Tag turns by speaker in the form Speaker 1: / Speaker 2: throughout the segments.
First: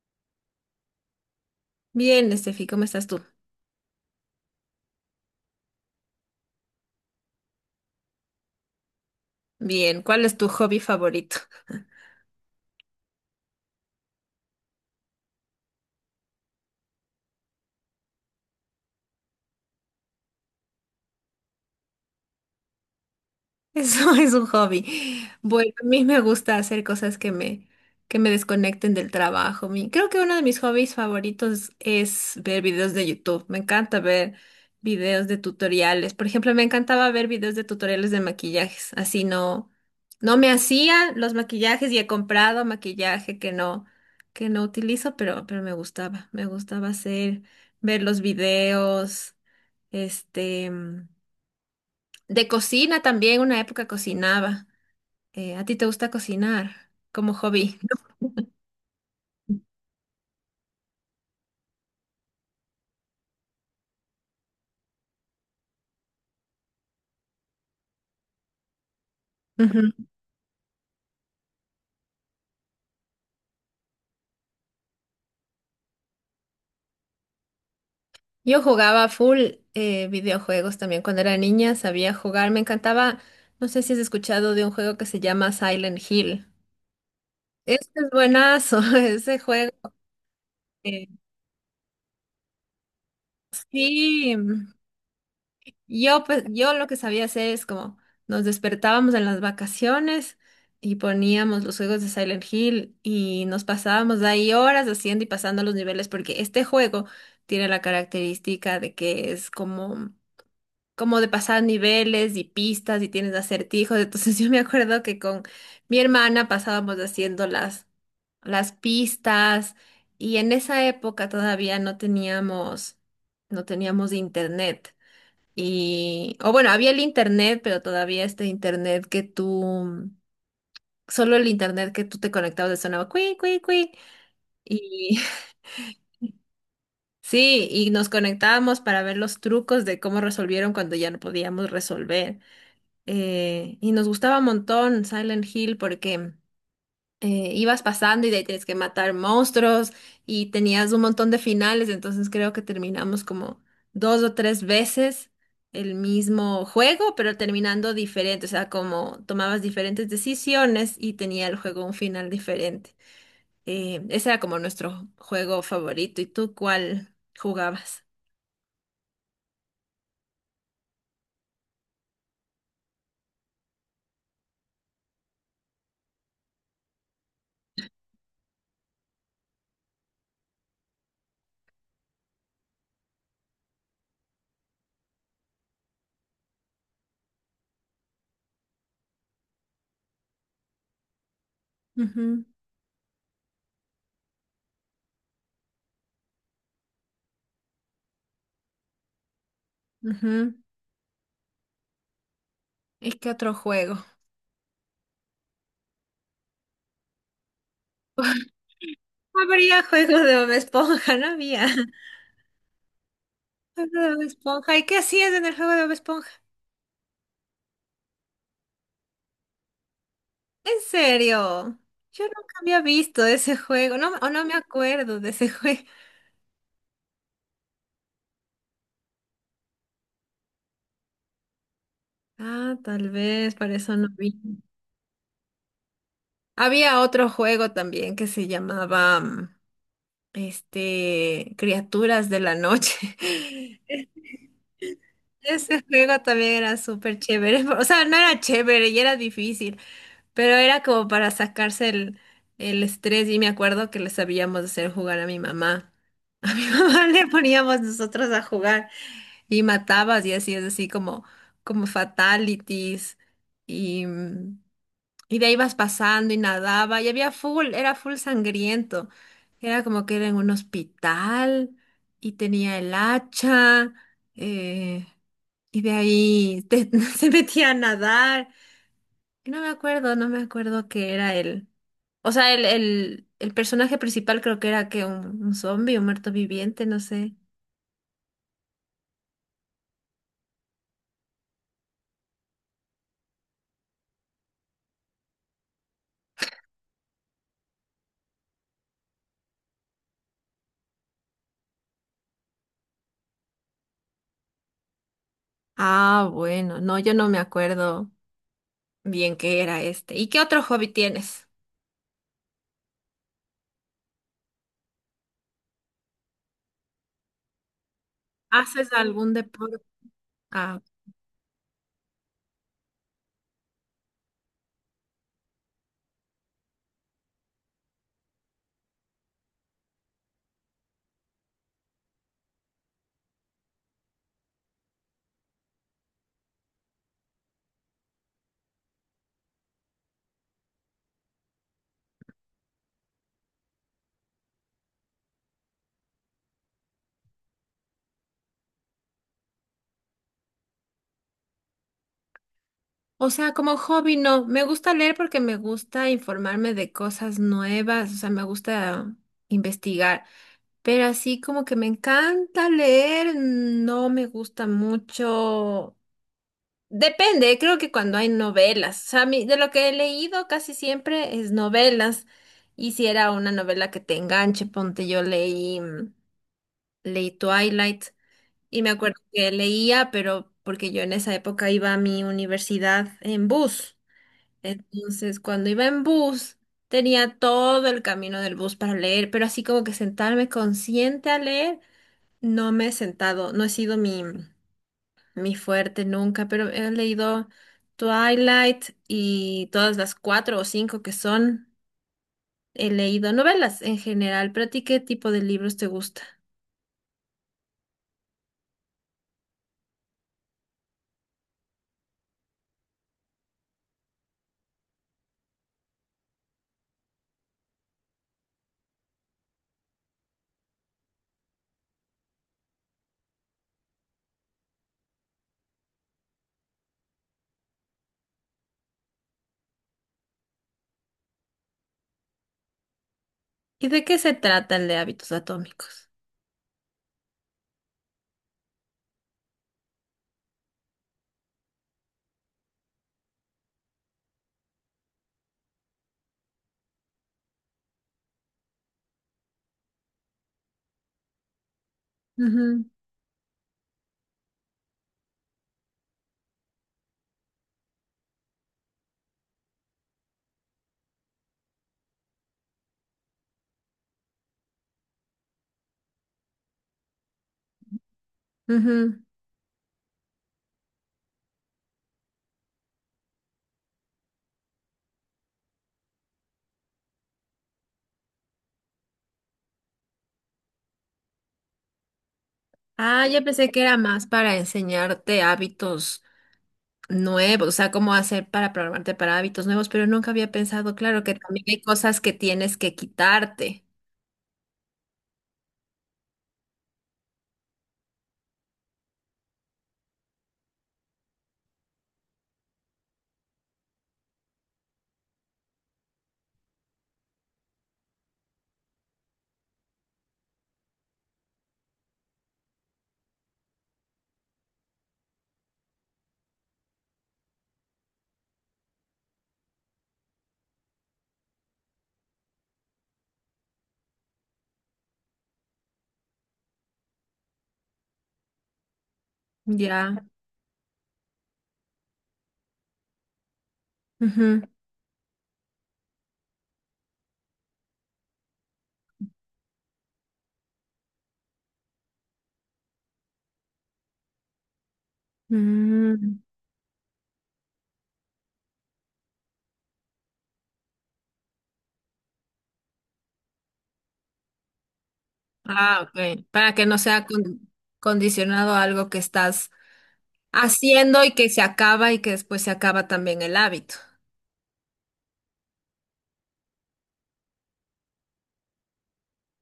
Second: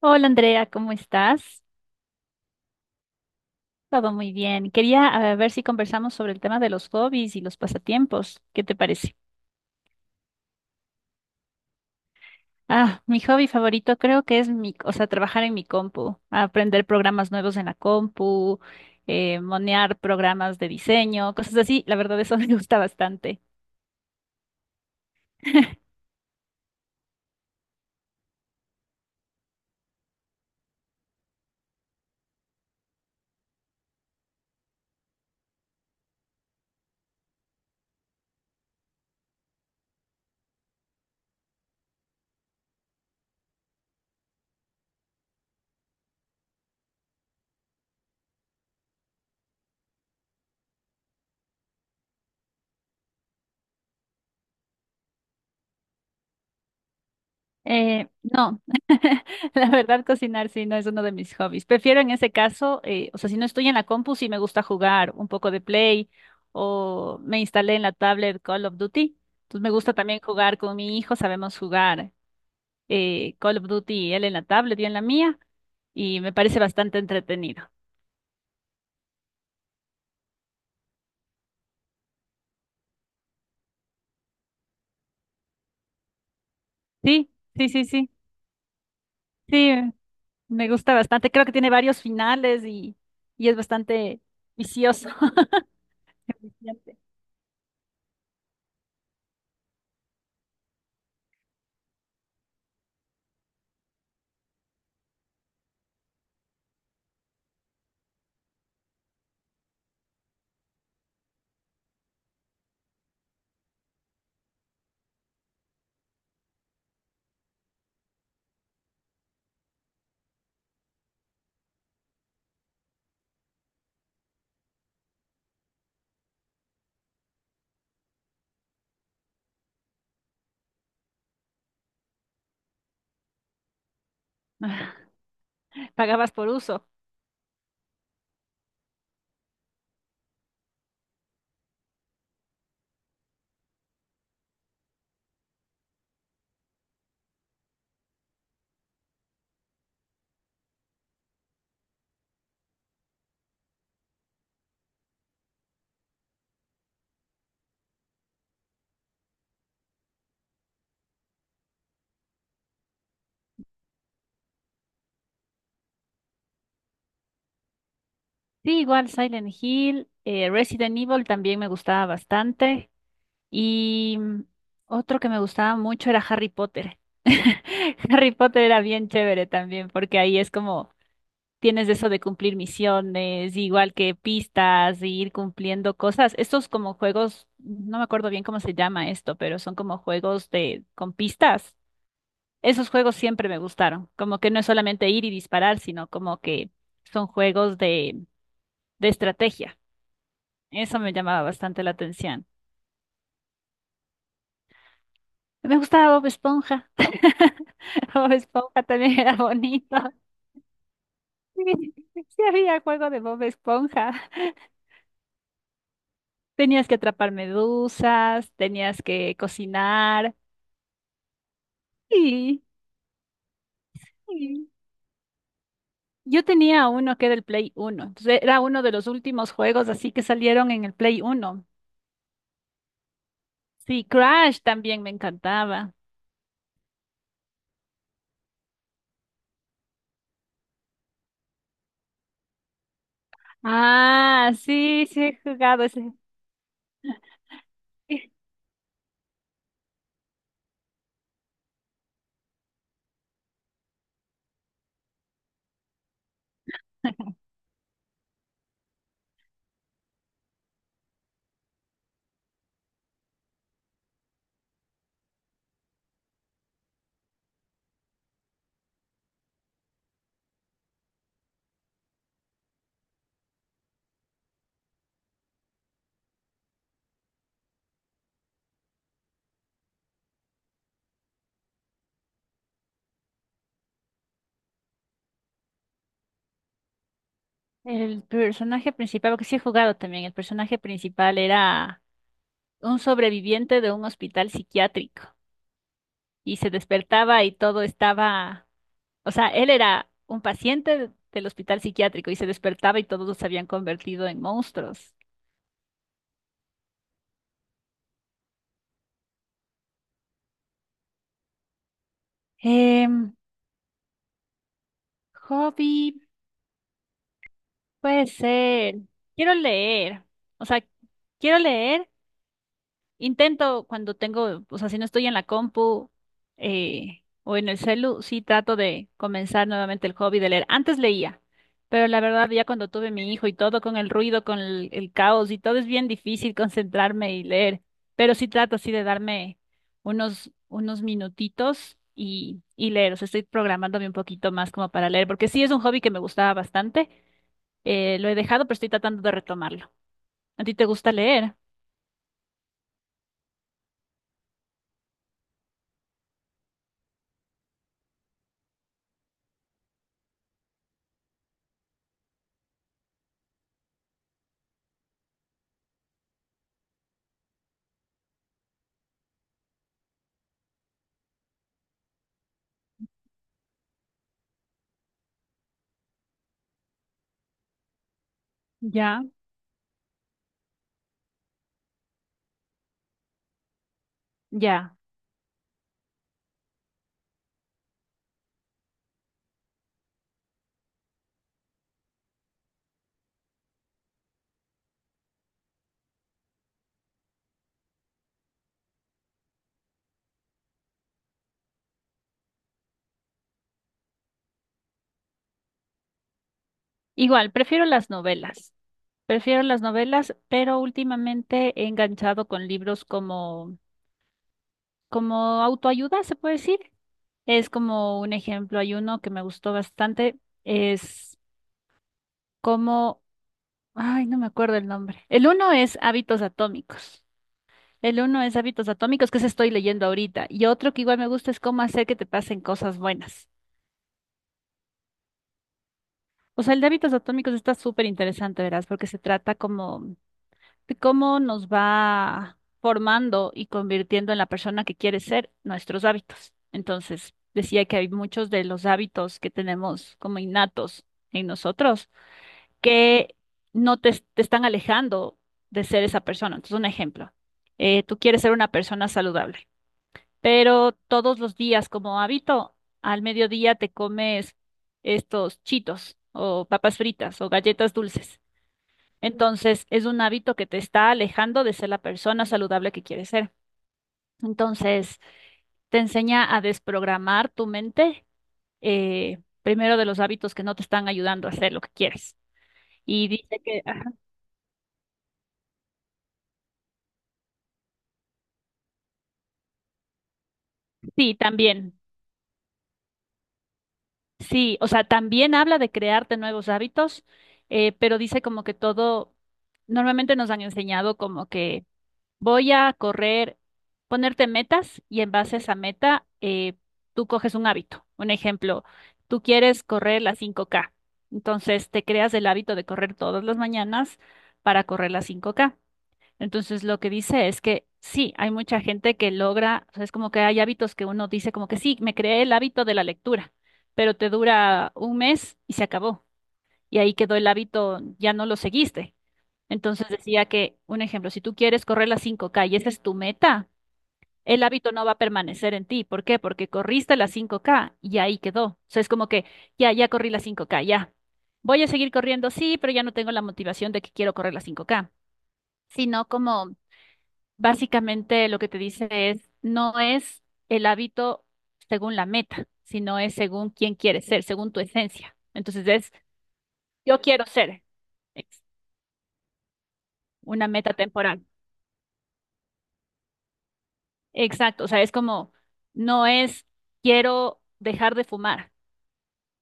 Speaker 1: Hola Andrea, ¿cómo estás?
Speaker 2: Bien, Estefi, ¿cómo estás tú?
Speaker 1: Todo muy bien. Quería ver si conversamos sobre el tema de los hobbies y los pasatiempos. ¿Qué te parece?
Speaker 2: Bien, ¿cuál es tu hobby favorito?
Speaker 1: Ah, mi hobby favorito creo que es trabajar en mi compu, aprender programas nuevos en la compu, monear programas de diseño, cosas así. La verdad, eso me gusta bastante.
Speaker 2: Eso es un hobby. Bueno, a mí me gusta hacer cosas que me desconecten del trabajo. Mi, creo que uno de mis hobbies favoritos es ver videos de YouTube. Me encanta ver videos de tutoriales. Por ejemplo, me encantaba ver videos de tutoriales de maquillajes. Así no, No me hacía los maquillajes y he comprado maquillaje que no utilizo, pero me gustaba. Ver los videos. Este, mm, de cocina también, una época cocinaba. ¿A ti te gusta cocinar como hobby?
Speaker 1: No, la verdad cocinar sí no es uno de mis hobbies. Prefiero en ese caso, si no estoy en la compu, sí me gusta jugar un poco de Play o me instalé en la tablet Call of Duty. Entonces me gusta
Speaker 2: Ujú.
Speaker 1: también jugar con mi hijo, sabemos jugar Call of Duty, él en la tablet, yo en la mía, y me parece bastante entretenido.
Speaker 2: Yo jugaba full videojuegos también cuando era niña, sabía jugar, me encantaba, no sé si has escuchado de un juego que se llama Silent Hill.
Speaker 1: Sí, sí, sí,
Speaker 2: Este es
Speaker 1: sí,
Speaker 2: buenazo, ese
Speaker 1: sí,
Speaker 2: juego.
Speaker 1: me gusta
Speaker 2: eh,
Speaker 1: bastante. Creo que tiene varios finales y es bastante
Speaker 2: sí.
Speaker 1: vicioso.
Speaker 2: Yo, pues, yo lo que
Speaker 1: Eficiente.
Speaker 2: sabía hacer es como nos despertábamos en las vacaciones y poníamos los juegos de Silent Hill y nos pasábamos de ahí horas haciendo y pasando los niveles porque este juego tiene la característica de que es como de pasar niveles y pistas y tienes acertijos. Entonces yo me acuerdo que con mi hermana pasábamos haciendo las pistas y en esa época todavía no teníamos, no teníamos internet. Y, o bueno, había el internet, pero todavía este internet solo el internet que tú te conectabas le sonaba cuí, cuí, cuí. Y
Speaker 1: Pagabas por uso.
Speaker 2: sí, y nos conectábamos para ver los trucos de cómo resolvieron cuando ya no podíamos resolver. Y nos gustaba un montón Silent Hill porque ibas pasando y de ahí tienes que matar monstruos y tenías un montón de finales, entonces creo que terminamos como dos o tres veces el mismo juego, pero terminando diferente, o sea, como tomabas diferentes decisiones y tenía el juego un final diferente. Ese era como nuestro juego favorito. ¿Y tú cuál jugabas?
Speaker 1: Sí, igual Silent Hill, Resident Evil también me gustaba bastante. Y otro que me gustaba mucho era Harry Potter. Harry Potter era bien chévere también, porque ahí es como tienes eso de cumplir misiones, igual que pistas, y ir cumpliendo cosas. Estos como juegos, no me acuerdo bien cómo se llama esto, pero son como juegos de con pistas.
Speaker 2: Ujú,
Speaker 1: Esos juegos siempre me gustaron, como que no es solamente ir y disparar, sino como que son juegos de estrategia.
Speaker 2: ujú.
Speaker 1: Eso me llamaba bastante la atención.
Speaker 2: ¿Y qué otro juego?
Speaker 1: Me gustaba Bob Esponja. Bob Esponja también era
Speaker 2: No habría
Speaker 1: bonito.
Speaker 2: juego de Bob Esponja, no había.
Speaker 1: Sí, sí había juego de Bob
Speaker 2: Juego de
Speaker 1: Esponja.
Speaker 2: Bob Esponja. ¿Y qué hacías en el juego de Bob Esponja?
Speaker 1: Tenías que atrapar medusas, tenías que cocinar.
Speaker 2: ¿En serio? Yo nunca
Speaker 1: Sí,
Speaker 2: había visto ese juego, no, o no me
Speaker 1: sí.
Speaker 2: acuerdo de ese juego.
Speaker 1: Yo tenía uno que era el Play Uno. Entonces era uno de los últimos juegos así que salieron en el Play Uno.
Speaker 2: Ah, tal vez, para eso
Speaker 1: Sí,
Speaker 2: no vi.
Speaker 1: Crash también me encantaba.
Speaker 2: Había otro juego también que se Criaturas de la Noche.
Speaker 1: Ah, sí, sí he
Speaker 2: Ese
Speaker 1: jugado ese.
Speaker 2: juego también era súper chévere, o sea, no era chévere y era difícil, pero era como para sacarse el estrés y me acuerdo que le sabíamos hacer jugar a mi mamá. A mi mamá le poníamos nosotros a jugar. Y matabas y hacías así como fatalities. Y, mm, y de ahí ibas pasando y nadaba. Y había full, era full sangriento. Era como que era en un hospital y tenía el hacha. eh, y de ahí se metía a nadar. Y no me acuerdo qué era él. O sea, el personaje principal creo que era un zombie, un muerto viviente, no sé.
Speaker 1: El personaje principal, porque sí he jugado también, el personaje principal era un sobreviviente de un hospital psiquiátrico y se despertaba y todo estaba, o sea, él era un paciente del hospital psiquiátrico y se despertaba y todos se habían convertido en monstruos.
Speaker 2: Ah, bueno, no, yo no me acuerdo. Bien que era este. ¿Y qué otro hobby tienes?
Speaker 1: Em, hobby, puede
Speaker 2: ¿Haces
Speaker 1: ser,
Speaker 2: algún
Speaker 1: quiero
Speaker 2: deporte?
Speaker 1: leer, o
Speaker 2: Ah,
Speaker 1: sea, quiero leer. Intento cuando tengo, o sea, si no estoy en la compu o en el celu, sí trato de comenzar nuevamente el hobby de leer. Antes leía, pero la verdad ya cuando tuve mi hijo y todo con el ruido, con el caos y todo es bien difícil concentrarme y leer, pero sí trato así de darme unos minutitos y leer. O sea, estoy programándome un poquito más como para leer, porque sí es un hobby que me gustaba bastante. Lo he dejado, pero estoy tratando de retomarlo. ¿A ti te gusta leer?
Speaker 2: o sea, como hobby no. Me gusta leer porque me gusta informarme de cosas nuevas, o sea, me gusta investigar. Pero así como que me encanta leer, no me gusta mucho. Depende, creo que cuando hay novelas. O sea, a mí- de lo que he leído casi siempre es novelas. Y si era una novela que te enganche, ponte, leí Twilight. Y me acuerdo
Speaker 1: Ya,
Speaker 2: que leía, pero porque yo en esa época iba a mi universidad en bus.
Speaker 1: ya.
Speaker 2: Entonces, cuando iba en bus, tenía todo el camino del bus para leer, pero así como que sentarme consciente a leer, no he sido mi fuerte nunca, pero he leído Twilight y todas las cuatro o cinco que son, he leído novelas en general, pero ¿a ti qué tipo de libros te gusta?
Speaker 1: Igual, prefiero las novelas. Prefiero las novelas, pero últimamente he enganchado con libros como autoayuda, se puede decir. Es como un ejemplo, hay uno que me gustó bastante, es como, ay, no me acuerdo el nombre. El uno es Hábitos Atómicos. El uno es Hábitos Atómicos, que se estoy leyendo ahorita. Y otro que igual me gusta es cómo hacer que te pasen cosas buenas.
Speaker 2: ¿Y de qué se trata el de hábitos atómicos?
Speaker 1: O sea, el de Hábitos Atómicos está súper interesante, verás, porque se trata como cómo nos va formando y convirtiendo en la persona que quiere ser nuestros hábitos. Entonces, decía que hay muchos de los hábitos que tenemos como innatos en nosotros
Speaker 2: Ujú,
Speaker 1: que no te están alejando de ser esa persona. Entonces, un ejemplo, tú quieres ser una persona saludable, pero todos los días como hábito, al mediodía te comes estos chitos o papas fritas o galletas dulces.
Speaker 2: ujú.
Speaker 1: Entonces, es un hábito que te está alejando de ser la persona saludable que quieres ser. Entonces, te enseña a desprogramar tu mente, primero de los hábitos que no te están ayudando a hacer lo que quieres.
Speaker 2: Ah,
Speaker 1: Y
Speaker 2: yo
Speaker 1: dice
Speaker 2: pensé que
Speaker 1: que,
Speaker 2: era
Speaker 1: ajá,
Speaker 2: más para enseñarte hábitos nuevos, o sea, cómo hacer para programarte para hábitos nuevos, pero nunca había pensado, claro, que
Speaker 1: sí,
Speaker 2: también hay
Speaker 1: también,
Speaker 2: cosas que tienes que quitarte.
Speaker 1: sí, o sea, también habla de crearte nuevos hábitos, pero dice como que todo, normalmente nos han enseñado como que voy a correr, ponerte metas y en base a esa meta, tú coges un hábito. Un ejemplo, tú quieres correr las 5K. Entonces te creas el hábito de correr todas las mañanas para correr las 5K. Entonces lo que dice es que sí, hay mucha gente que logra, o sea, es como que hay hábitos que uno dice como que sí, me creé el hábito de la lectura, pero te dura un mes y se acabó. Y ahí quedó el hábito, ya no lo seguiste. Entonces
Speaker 2: Ya.
Speaker 1: decía que, un ejemplo, si tú quieres correr las 5K y esa es tu meta,
Speaker 2: Ujú.
Speaker 1: el hábito no va a permanecer en ti. ¿Por qué? Porque corriste las 5K y ahí quedó. O sea, es como que ya corrí las 5K, ya. Voy a seguir corriendo, sí, pero ya no tengo la motivación de que quiero correr las 5K, sino
Speaker 2: Mm.
Speaker 1: como básicamente lo que te dice es, no es el hábito según la meta, sino es según quién quieres ser, según tu esencia. Entonces
Speaker 2: Ah,
Speaker 1: es,
Speaker 2: ok. Para que no
Speaker 1: yo
Speaker 2: sea
Speaker 1: quiero ser ex-
Speaker 2: condicionado a algo que estás
Speaker 1: una meta
Speaker 2: haciendo y
Speaker 1: temporal.
Speaker 2: que se acaba y que después se acaba también el hábito.
Speaker 1: Exacto, o sea, es como, no es quiero dejar de fumar,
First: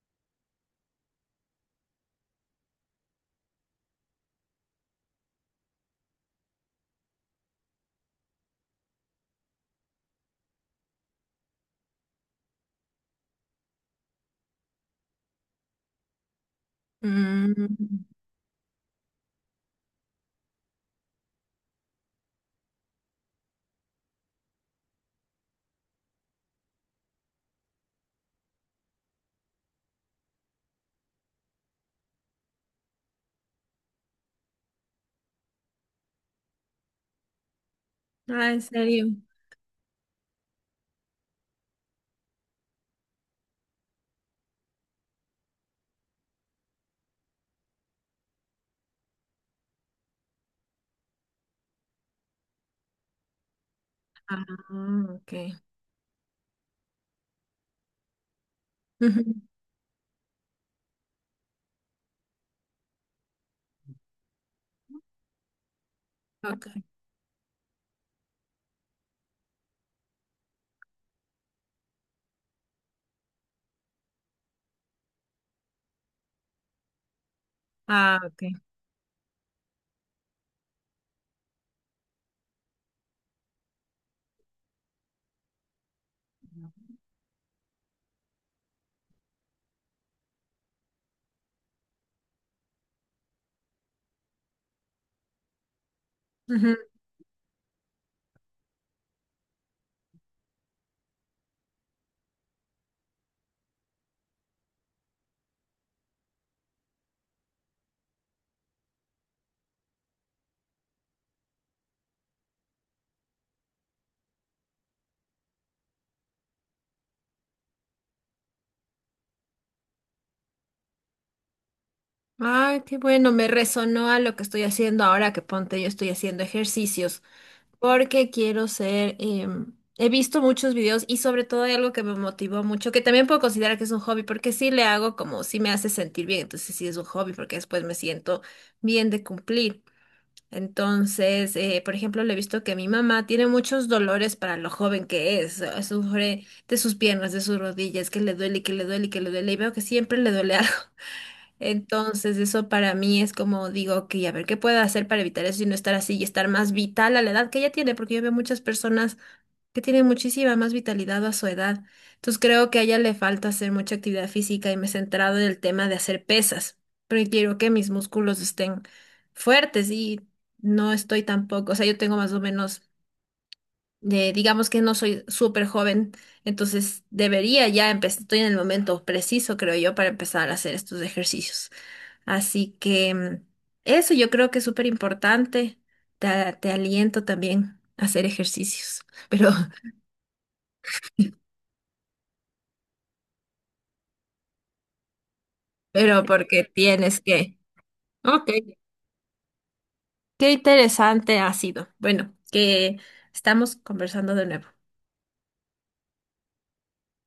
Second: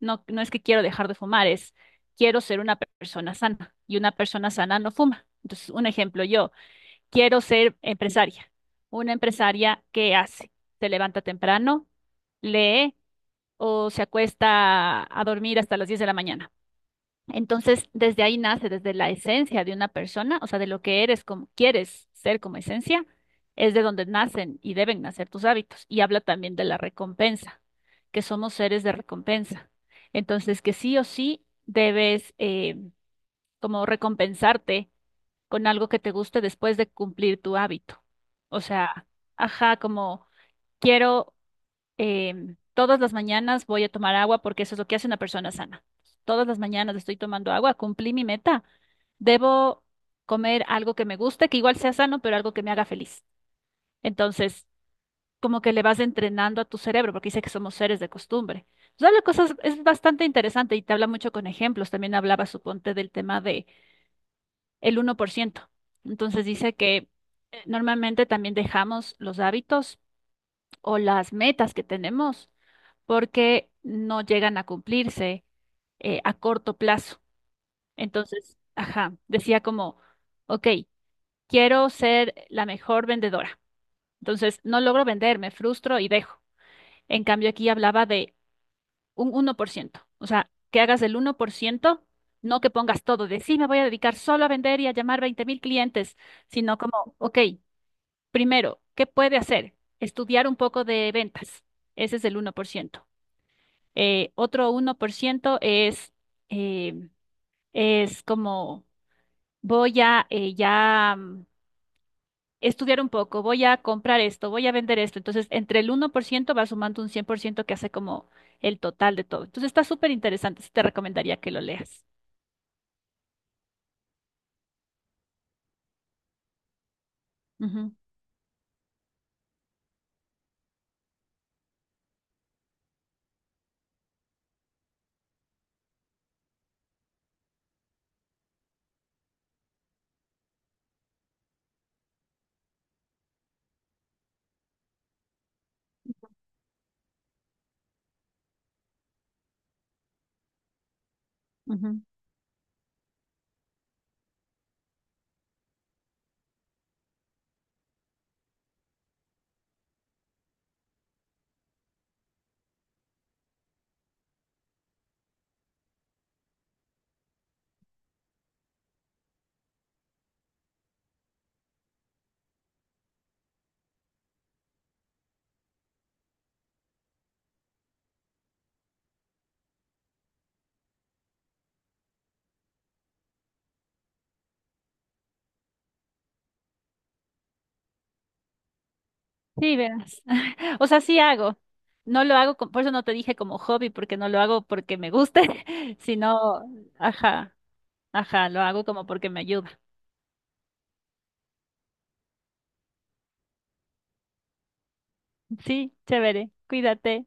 Speaker 1: no, no es que quiero dejar de fumar, es quiero ser una persona sana y una persona sana no fuma. Entonces, un ejemplo, yo quiero ser empresaria, una empresaria que hace, se levanta temprano, lee o se acuesta a dormir hasta las 10 de la mañana. Entonces,
Speaker 2: Mm.
Speaker 1: desde ahí nace, desde la esencia de una persona, o sea, de lo que eres, como quieres ser como esencia, es de donde nacen y deben nacer tus hábitos. Y habla también de la recompensa, que somos seres de recompensa. Entonces, que sí o sí debes como recompensarte con algo que te guste después de cumplir tu hábito.
Speaker 2: Ah,
Speaker 1: O
Speaker 2: ¿en
Speaker 1: sea,
Speaker 2: serio?
Speaker 1: ajá, como quiero todas las mañanas voy a tomar agua porque eso es lo que hace una persona sana. Todas las mañanas estoy tomando agua, cumplí mi meta. Debo comer algo que me guste, que igual sea sano, pero algo que me haga feliz.
Speaker 2: Ah,
Speaker 1: Entonces,
Speaker 2: ok.
Speaker 1: como que le vas entrenando a tu cerebro, porque dice que somos seres de costumbre. Entonces, habla
Speaker 2: Ujú.
Speaker 1: cosas, es bastante interesante y te habla mucho con ejemplos. También hablaba, suponte, del tema de el 1%. Entonces,
Speaker 2: Ok.
Speaker 1: dice que normalmente también dejamos los hábitos o las metas que tenemos porque no llegan a cumplirse a corto plazo.
Speaker 2: Ah, ok.
Speaker 1: Entonces, ajá, decía como, ok, quiero ser la mejor vendedora. Entonces, no logro vender, me frustro y dejo. En cambio, aquí hablaba de un 1%, o sea, que hagas el 1%, no que pongas todo de sí, me voy a dedicar solo a vender y a llamar 20 mil clientes, sino como, ok, primero, ¿qué puede hacer? Estudiar un poco de ventas. Ese es el 1%. Otro 1% eh, es como voy a estudiar un poco, voy a comprar esto, voy a vender esto. Entonces, entre el 1% va sumando un 100% que hace como el total de todo. Entonces, está súper interesante. Sí, te recomendaría que lo leas.
Speaker 2: Ay, qué bueno, me resonó a lo que estoy haciendo ahora que ponte, yo estoy haciendo ejercicios
Speaker 1: Ujú,
Speaker 2: porque quiero ser, he visto muchos videos y sobre todo hay algo que me motivó mucho, que también puedo considerar que es un hobby porque sí le hago como sí me hace sentir bien, entonces sí es un hobby porque después me siento bien de cumplir. Entonces, por ejemplo, le he visto que mi mamá tiene muchos dolores para lo joven que es, sufre de sus piernas, de sus rodillas, que le duele, que le duele, que le duele y veo que siempre le duele algo.
Speaker 1: ujú.
Speaker 2: Entonces, eso para mí es como digo, que a ver, ¿qué puedo hacer para evitar eso y no estar así y estar más vital a la edad que ella tiene? Porque yo veo muchas personas que tienen muchísima más vitalidad a su edad. Entonces, creo que a ella le falta hacer mucha actividad física y me he centrado en el tema de hacer pesas, porque quiero que mis músculos estén fuertes y no estoy tampoco, o sea, yo tengo más o menos, digamos que no soy súper joven, entonces debería ya empezar, estoy en el momento preciso, creo yo, para empezar a hacer estos ejercicios. Así que mm, Eso yo creo que es súper importante. Te, Te aliento también a hacer ejercicios, pero,
Speaker 1: Sí, verás. O sea, sí hago. No lo hago, por eso no te dije como hobby, porque no lo hago porque me guste,
Speaker 2: pero
Speaker 1: sino,
Speaker 2: porque tienes
Speaker 1: ajá,
Speaker 2: que.
Speaker 1: ajá,
Speaker 2: Ok,
Speaker 1: lo hago como porque me ayuda.
Speaker 2: qué interesante ha sido. Bueno, que estamos conversando de nuevo.
Speaker 1: Sí, chévere. Cuídate.